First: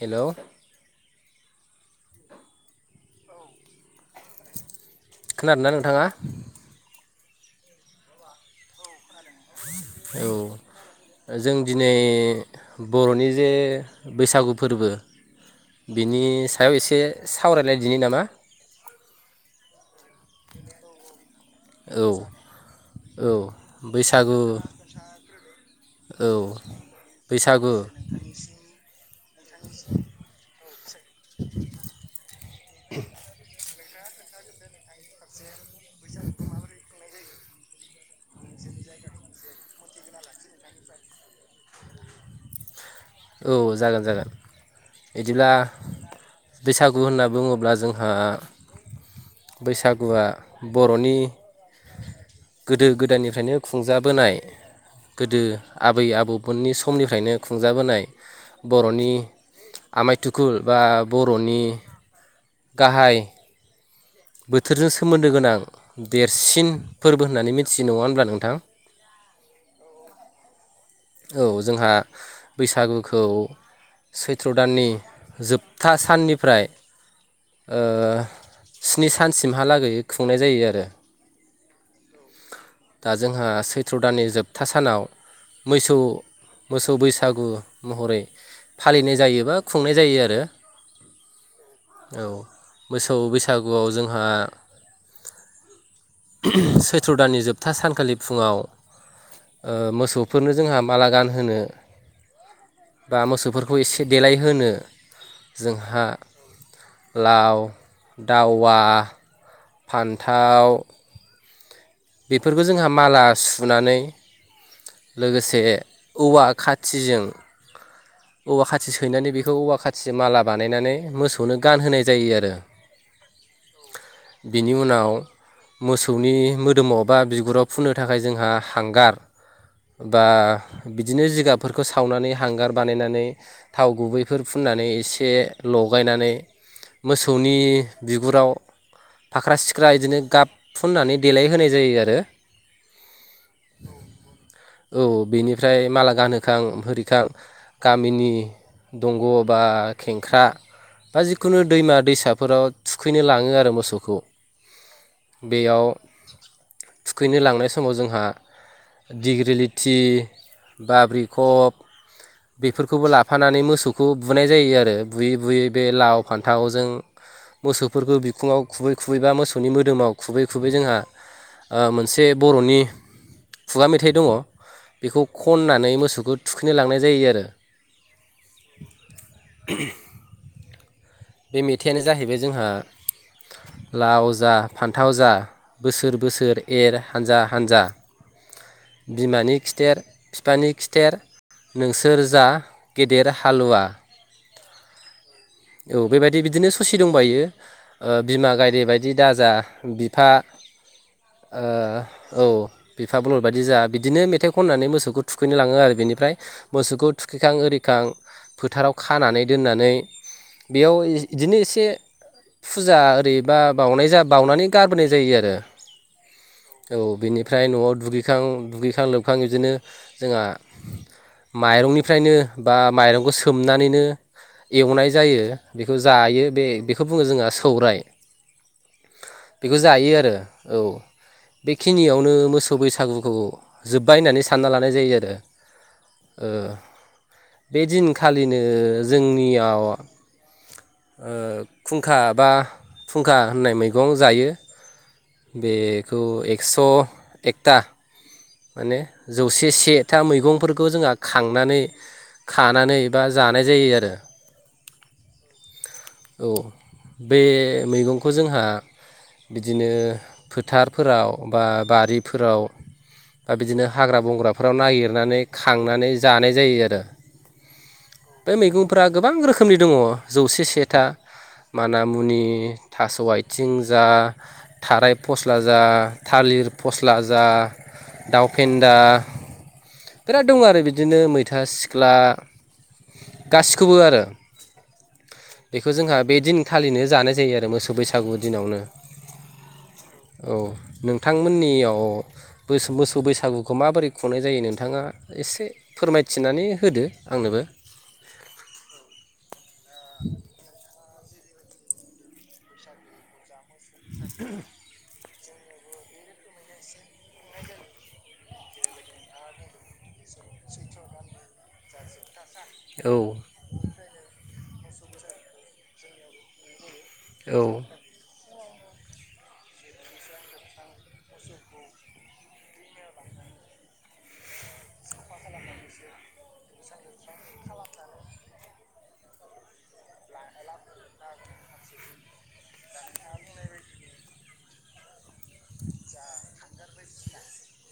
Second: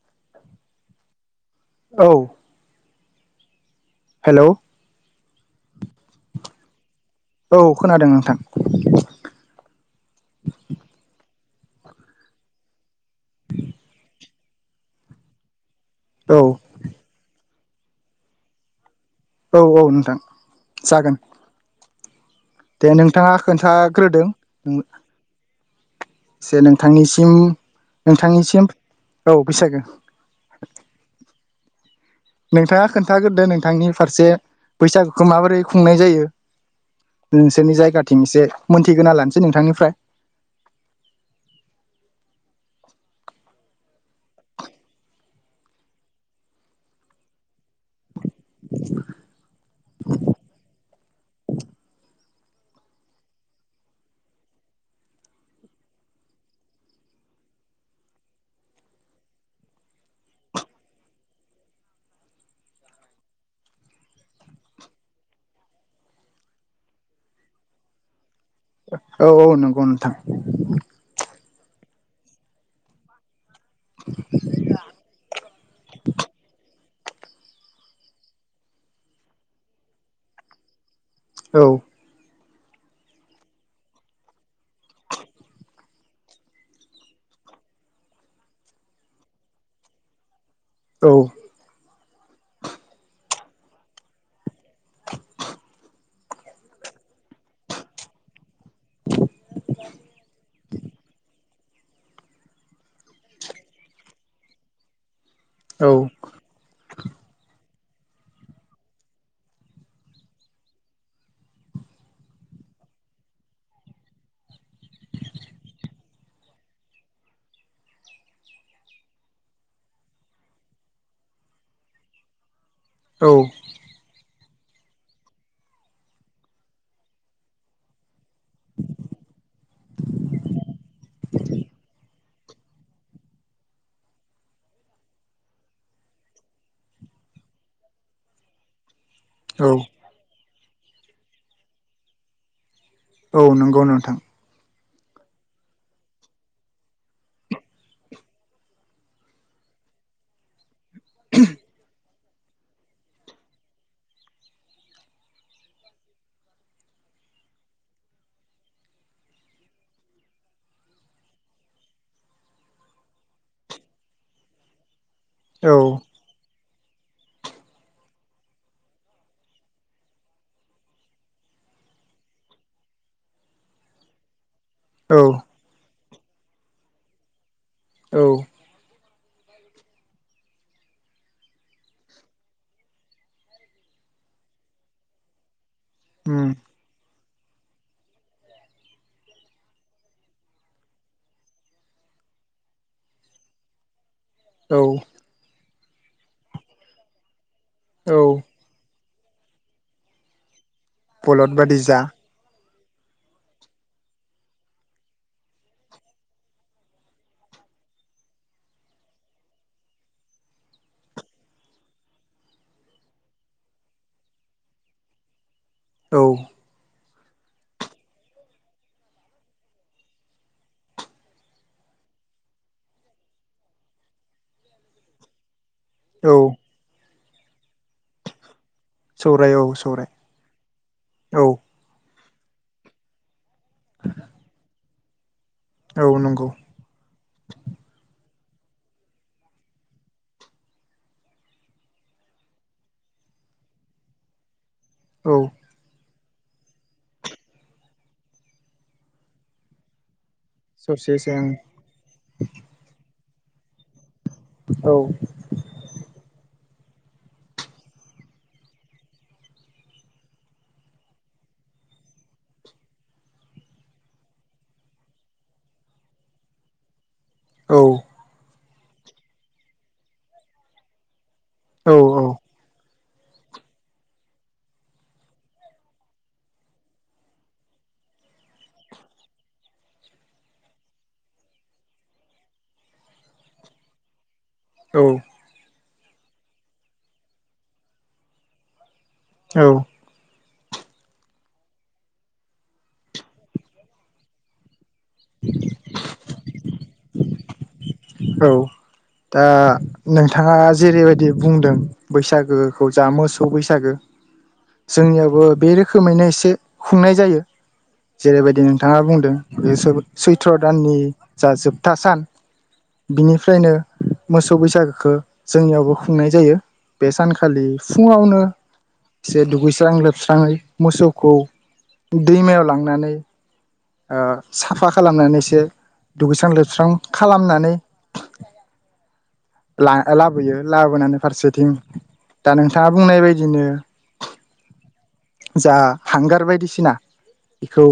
हेल' औ। हेलौ खोनादोंना नोंथाङा? औ खोनादों नोंथां। औ जों दिनै बर'नि जे बैसागु फोरबो बिनि औ सायाव एसे सावरायलायदिनि नामा? औ औ नोंथां जागोन। औ। दे औ नोंथाङा खोन्थाग्रोदों। बैसागु औ से नोंथांनिसिम बैसागु नोंथांनिसिम औ बैसागो [inaudible] नोंथाङा खोनथाग्रोदो नोंथांनि फारसे बैसागुखौ माबोरै खुंनाय जायो नोंसोरनि जायगाथिं एसे मोनथिगोना लानोसै नोंथांनिफ्राय औ जागोन जागोन बिदिब्ला बैसागु होनना बुङोब्ला जोंहा बैसागुआ बर'नि गोदो गोदायनिफ्रायनो खुंजाबोनाय गोदो आबै आबौमोननि समनिफ्रायनो खुंजाबोनाय बर'नि आमाय थुखुल बा बर'नि गाहाय बोथोरजों सोमोन्दो गोनां देरसिन फोरबो होननानै मिथियो नङा होनोमब्ला नोंथां औ औ नंगौ नोंथां औ जोंहा बैसागुखौ सैथ्र' दाननि जोबथा साननिफ्राय ओ स्नि सानसिमहालागै खुंनाय जायो आरो औ दा जोंहा सैथ्र दाननि जोबथा सानाव मोसौ मोसौ बैसागु महरै फालिनाय जायोबा खुंनाय जायो आरो। औ औ मोसौ बैसागुआव जोंहा सैथ्र' दाननि जोबथा सानखालि फुङाव ओ मोसौ जोंहा माला गान होनो बा मोसौफोरखौ एसे देलाय होनोनो औ जोंहा लाव दावा फान्थाव बेफोरखौ जोंहा माला सुनानै लोगोसे औवा खाथिजों औवा खाथि सैनानै बेखौ औवा खाथिजों माला बानायनानै मोसौनो गानहोनाय जायो आरो। औ बिनि उनाव मोसौनि मो ोदोमाव बा बिगुराव फुननो थाखाय जोंहा हांगार बा बिदिनो जिगाबफोरखौ सावनानै हांगार बानायनानै थाव गुबैफोर फुननानै एसे लगायनानै मोसौनि बिगुराव फाख्रा औ सिख्रा बिदिनो गाब फुननानै देलाय होनाय जायो आरो औ नंगौ नोंथां औ बेनिफ्राय माला गानहोखां होरिखां गामिनि दंग' बा खेंख्रा बा जिखुनु दैमा दैसा फोराव थुखैनो लाङो आरो मोसौखौ बेयाव थुखैनो लांनाय समाव जोंहा दिडग्रिलिथि बाब्रिखब बेफोरखौबो लाफानानै मोसौखौ बुनाय जायो आरो। बुयै बुयै औ बे लाव फान्थाव जों मोसौफोरखौ बिखुङाव खुबै खुबै बा मोसौनि मोदोमाव खुबै खुबै जोंहा मोनसे बर'नि खुगा मेथाइ दङ'। औ बेखौ खननानै मोसौ खौ थुखैनो लांनाय जायो आरो। औ। बे मेथाइयानो जाहैबाय जोंहा लाव जा फान्थाव जा बोसोर उम बोसोर एर हानजा हानजा बिमानि खिथेर बिफानि खिथेर नोंसोर जा गेदेर हालुवा औ औ बेबायदि बिदिनो ससि दंबायो। ओ औ बिमा गाय बाय दि दाजा बिफा बलद बादि जा ओ औ। बिफा बलद बायदि जा बिदिनो मेथाइ खननानै मोसौखौ थुखैनो लाङो आरो बेनिफ्राय मोसौखौ थुखैखां ओरिखां फोथाराव खानानै दोननानै बेयाव इदिनो एसे फुजा ओरैबा बावनाय जा बावनानै गारबोनाय जायो आरो। औ। बिनिफ्राय न'आव दुगैखां दुगैखां लोबखां इदिनो जोंहा माइरंनिफ्रायनो बा माइरंखौ सोमनानैनो एवनाय जायो। बेखौ औ जायो बे बेखौ बुङो जोंहा सौराय। सौराय औ बेखौ सौराय जायो आरो औ औ बेखिनियाव नो मोसौ बैसागुखौ जोब्बाय होननानै सानना ला नाय जायो आरो। औ नंगौ ओ बे दिन खालिनो जोंनियाव ओ खुंखा बा फुंखा होननाय मैगं जायो। औ बे खौ एकस' एकथा माने जौसे सेथा मै गंफोरखौ जोंहा ससे जों खांनानै खानानै बा जानाय जायो आरो। औ। औ बे मैगंखौ जोंहा बिदिनो फोथारफोराव बा बारिफोराव बा बिदिनो हाग्रा बंग्राफोराव नागिरनानै खांनानै जानाय जायो आरो। औ। बे मैगंफ्रा गोबां रोखोमनि दङ'। जौसे सेथा। औ माना मुनि थास' आथिं जा, थाराय फस्ला जा, थालिर फस्ला जा, दउफेन्दा बिराद दं आरो बिदिनो मैथा सिख्ला गासिखौबो आरो। औ। बेखौ जोंहा बे दिनखालिनो जानाय जायो आरो मोसौ बैसागु दिनावनो। औ औ नोंथांमोननियाव मोसौ बैसागुखौ माबोरै खुंनाय जायो नोंथां बिथाङा एसे फोरमायथिनानै होदो आंनोबो औ दा नोंथाङा जेरै बायदि बुंदों बैसागोखौ जा मो बैसागो जोंनियावबो बे रोखोमैनो एसे खुंनाय जायो जेरैबायदि नोंथाङा बुंदों बे सैथ्र दाननि जा जोबथा सान औ बिनिफ्रायनो मोसौ बैसागो खौ जोंनियावबो खुंनाय जायो बे सानखालि फुङावनो एसे दुगैस्रां लोबस्राङै मोसौखौ दैमायाव लांनानै आं साफा खालामनानै एसे दुगैस्रां-लोबस्रां खालामनानै दा लाबोयो लाबोनानै फारसेथिं दा नोंथाङा बुंनाय बायदिनो जा हांगार बायदिसिना बेखौ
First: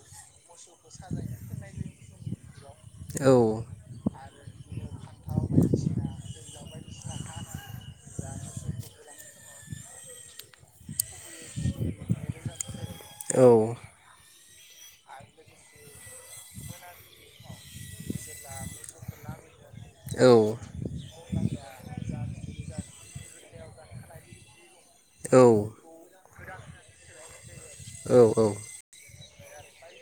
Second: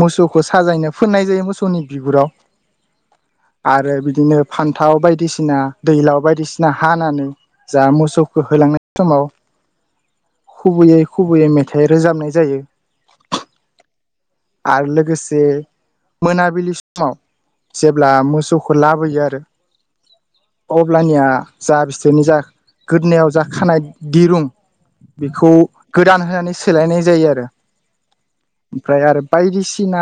मोसौखौ साजायनो फोननाय जायो मोसौनि बिगुराव। आरो बिदिनो फान्थाव बायदिसिना दैलाव बायदिसिना हानानै जा मोसौखौ होलांनाय समाव खुबैयै खुबैयै मेथाइ रोजाबनाय जायो आरो लोगोसे मोनाबिलि समाव जेब्ला मोसौखौ लाबोयो आरो औ अब्लानिया जा बिसोरनि जा गोदोनाव जा खानाय दिरुं बेखौ गोदान होनानै सेलायनाय जायो आरो औ औ ओमफ्राय आरो बायदिसिना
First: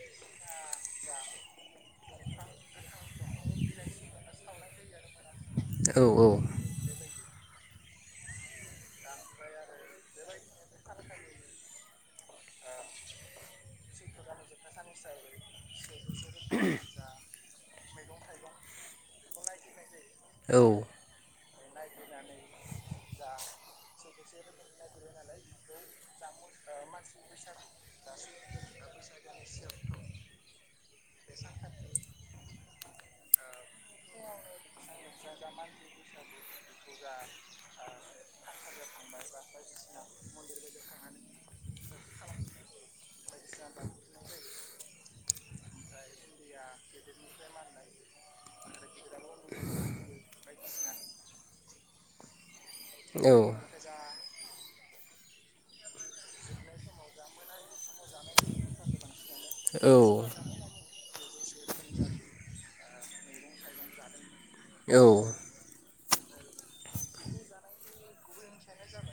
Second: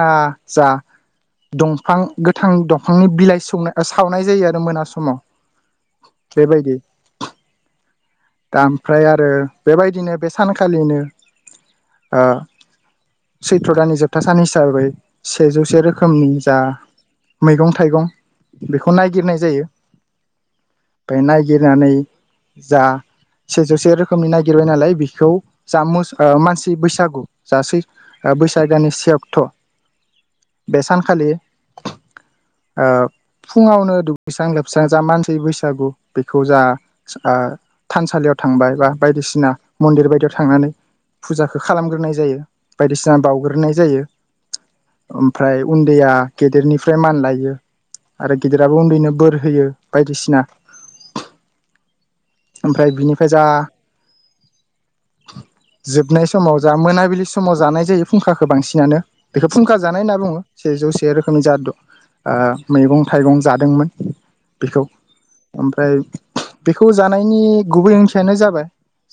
जा दंफां गोथां दंफांनि बिलाइ सौनाय सावनाय जायो आरो मोना समाव औ औ बेबायदि दा ओमफ्राय आरो बेबायदिनो बे सानखालिनो ओ सैथ्र दाननि जोबथा सान हिसाबै सेजौसे रोखो रोखोमनि जा मैगं थाइगं बेखौ नायगिरनाय जायो औ नागिरनानै जा सेजौ से रोखोमनि नायागिरबाय नालाय बेखौ जा मच मानसि बैसागु जासै बैसाग दाननि से अक्ट बेसानखालि ओ फुंङावनो दुगैसां लोब जा जा मानसि बैसागु बेखौ जा ओ थानसालियाव थांबाय बा बायदिसिना मन्दिर बायदियाव थांनानै फुजाखौ खालामग्रोनाय जायो बायदिसिना बाउग्रोनाय जायो ओमफ्राय उन्दैया गेदेरनिफ्राय मान लायो आरो गेदेराबो उन्दैनो बोर होयो बायदिसिना ओमफ्राय बिनिफ्राय जा जोबनाय समाव जा मोनाबिलि समाव जानाय जायो फुंखाखौ बांसिनानो बेखौ फुंखा जानाय होनना बुंङो सेजौ से रोखोमनि जादु आ मैगं-थाइगं जादोंमोन। बेखौ ओमफ्राय बेखौ जानायनि गुबै ओंथियानो जाबाय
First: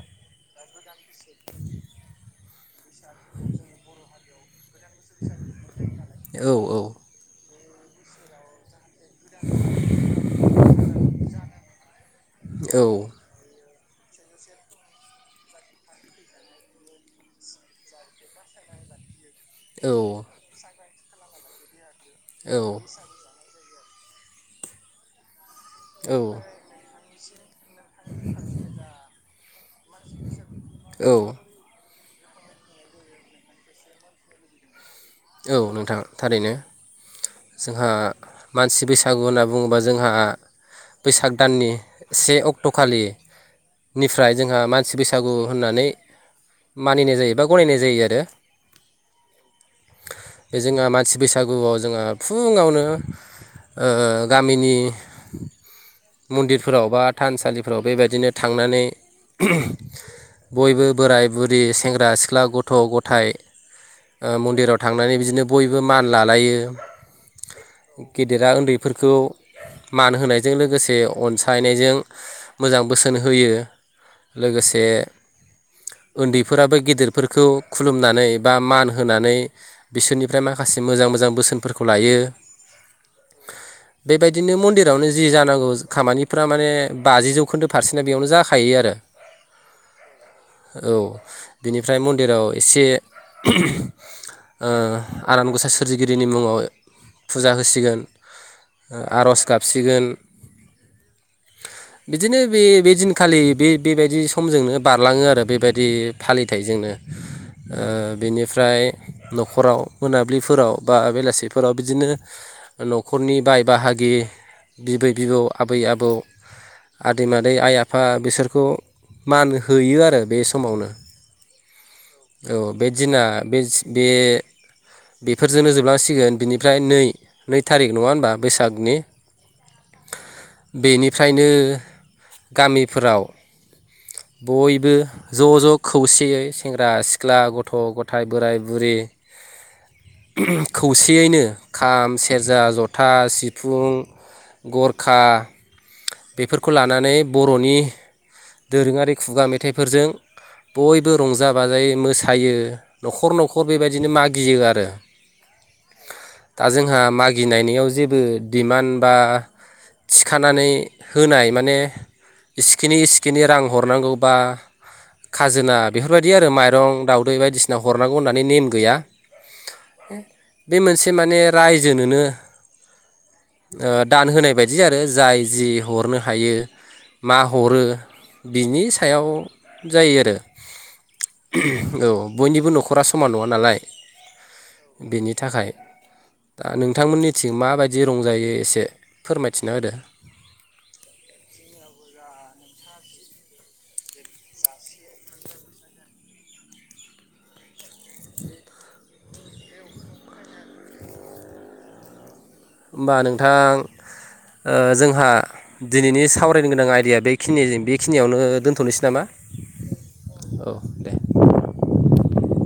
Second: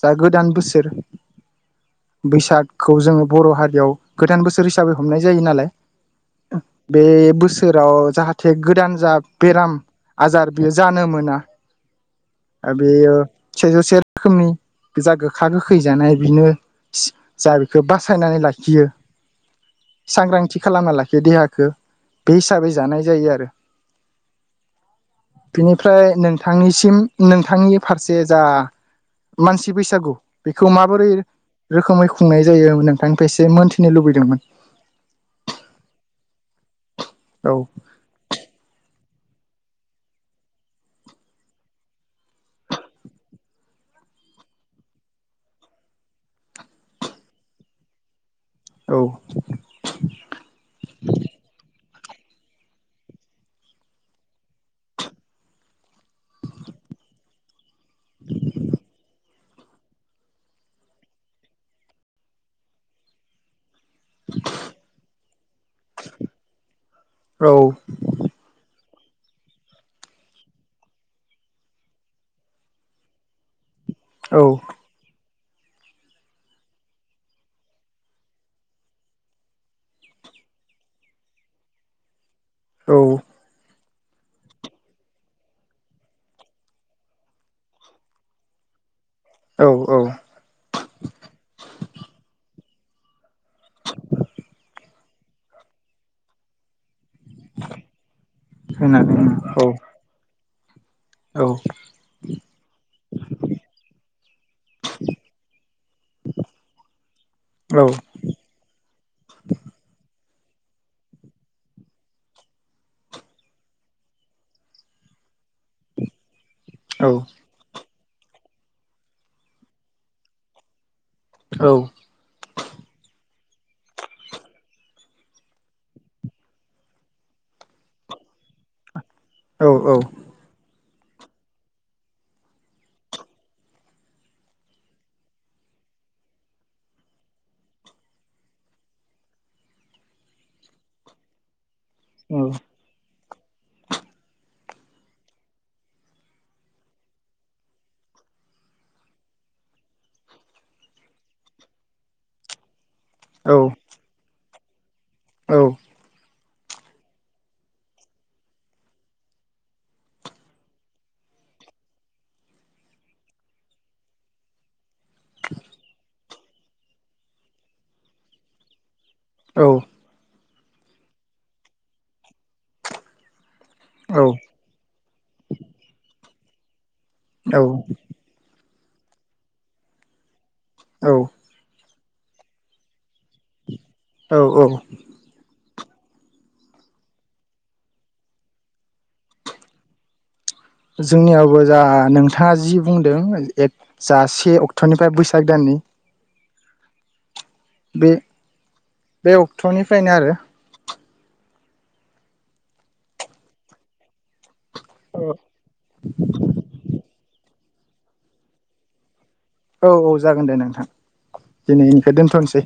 जा गोदान बोसोर [inaudible] बैसाग खौ जोंङो बर हारियाव गोदान बोसोर हिसाबै हमनाय जायो नालाय बे बोसोर जेराव जाहाथे गोदान जा बेराम आजार बियो जानो मोना बेयो [unintelligible] सेजौ से रोखोमनि जा गोखा गोखै जानाय बिनो जा बेखौ बासायनानै लाखियो सांग्रांथि खालामन [unintelligible] देहाखौ बे हिसाबै जानाय जायो आरो बेनिफ्राय औ औ नोंथांनिसिम नों नोंथांनि फारसे जा मानसि बैसागु बेखौ माबोरै औ रोखोमै खुंनाय जायो नोंथांनिफ्राय एसे मोनथिनो लुबैदोंमोन औ नोंथां थारैनो। औ जोंहा मानसि बैसा बैसागु होनना बुङोबा जोंहा बैसाग दाननि से अक्ट'खालिनिफ्राय जोंहा मानसि बैसागु होननानै मानिनाय जायो बा गनायनाय जायो आरो औ बे जोंहा मानसि बैसागुआव जोंहा फुङावनो ओ गामिनि मन्दिरफोराव बा थानसालिफोराव बेबायदिनो थांनानै बयबो बोराय-बुरि, सेंग्रा-सिख्ला, गथ'-गथाय मन्दिराद थांनानै बिदिनो बयबो मान लालायो औ गेदेरा उन्दै फोरखौ मान होनायजों लोगोसे अनसायनायजों मोजां बोसोन होयो। औ लोगोसे उन्दैफोराबो गेदेरफोरखौ खुलुमनानै बा मान होनानै बिसोरनिफ्राय माखासे मोजां मोजां बोसोनफोरखौ लायो। औ बेबायदिनो मन्दिरावनो जि जानांगौ खामानिफ्रा माने बाजि जौखोन्दो फारसेना बेयावनो जाखायो आरो औ औ औ बिनिफ्राय मन्दिराव एसे ओ आनान गसाइ सोरजिगिरिनि मुङाव फुजा होसिगोन ओ होननानै आर'ज औ गाबसिगोन। औ बिदिनो बे बे दिनखालि बे बेबायदि समजोंनो बारलाङो आरो बेबायदि फालिथायजोंनो ओ औ बेनिफ्राय न'खराव मोन मोनाबिलिफोराव बा बेलासिफोराव बिदिनो न'खरनि बाय बाहागि बिबै बिबौ आबै आबौ औ आदै मादै आइ आ फा बिसोरखौ मान होयो आरो बे समावनो। औ औ बे दिना बे बे बेफोरजोंनो जोबलांसिगोन बिनिफ्राय नै नै थारिख नंङा होनबा बैसागनि औ औ बेनिफ्रायनो गामिफोराव बयबो ज ज खौसेयै सेंग्रा सिख्ला गथ गथाय बोराइ बुरि खौसेयैनो खाम सेरजा जथा सिफुं गरखा बेफोरखौ लानानै बरनि दोरोंङारि खुगा मेथाइफोरजों बयबो रंजा बाजायै मोसायो नखर थ बेबायदिनो मागियो आरो ओ औ दा जोंहा मागिनायनिाव जेबो दिडिमान्ड बा थिखानानै होनाय माने इसिखिनि इसिखिनि रां हरनांगौ बा खाजोना बे बेफोरबायदि आरो माइरं दावउदै बायदिसिना हरांगौ होन मे नेम गैया औ बे मोनसे माने रायजोनोनो दान होनाय बायदि आरो जाय जि हरनो थायो मा औ हरो बिनि सायाव जायो आरो औ [unintelligible] औ बयनिबो नखरा समान नङा नालाय औ औ बेनि थाखाय दा नोंथांमोननिथिं माबायदि रंजायो एसे फोरमायथिना होदो जोंनियावबो जा नोंथाङा जि बुंदों जा से अक्ट'निफ्राय बैसाग दाननि बे बे अक्ट'निफ्रायनो आरो होमबा नोंथां ओ जोंहा दिनैनि सावरायनो गोनां आयदाया बे खिनिजों बेखिनियावनो दोनथ'नोसै नामा औ औ जागोन दे औ नोंथां दे दिनै निखौ दोनथ'नोसै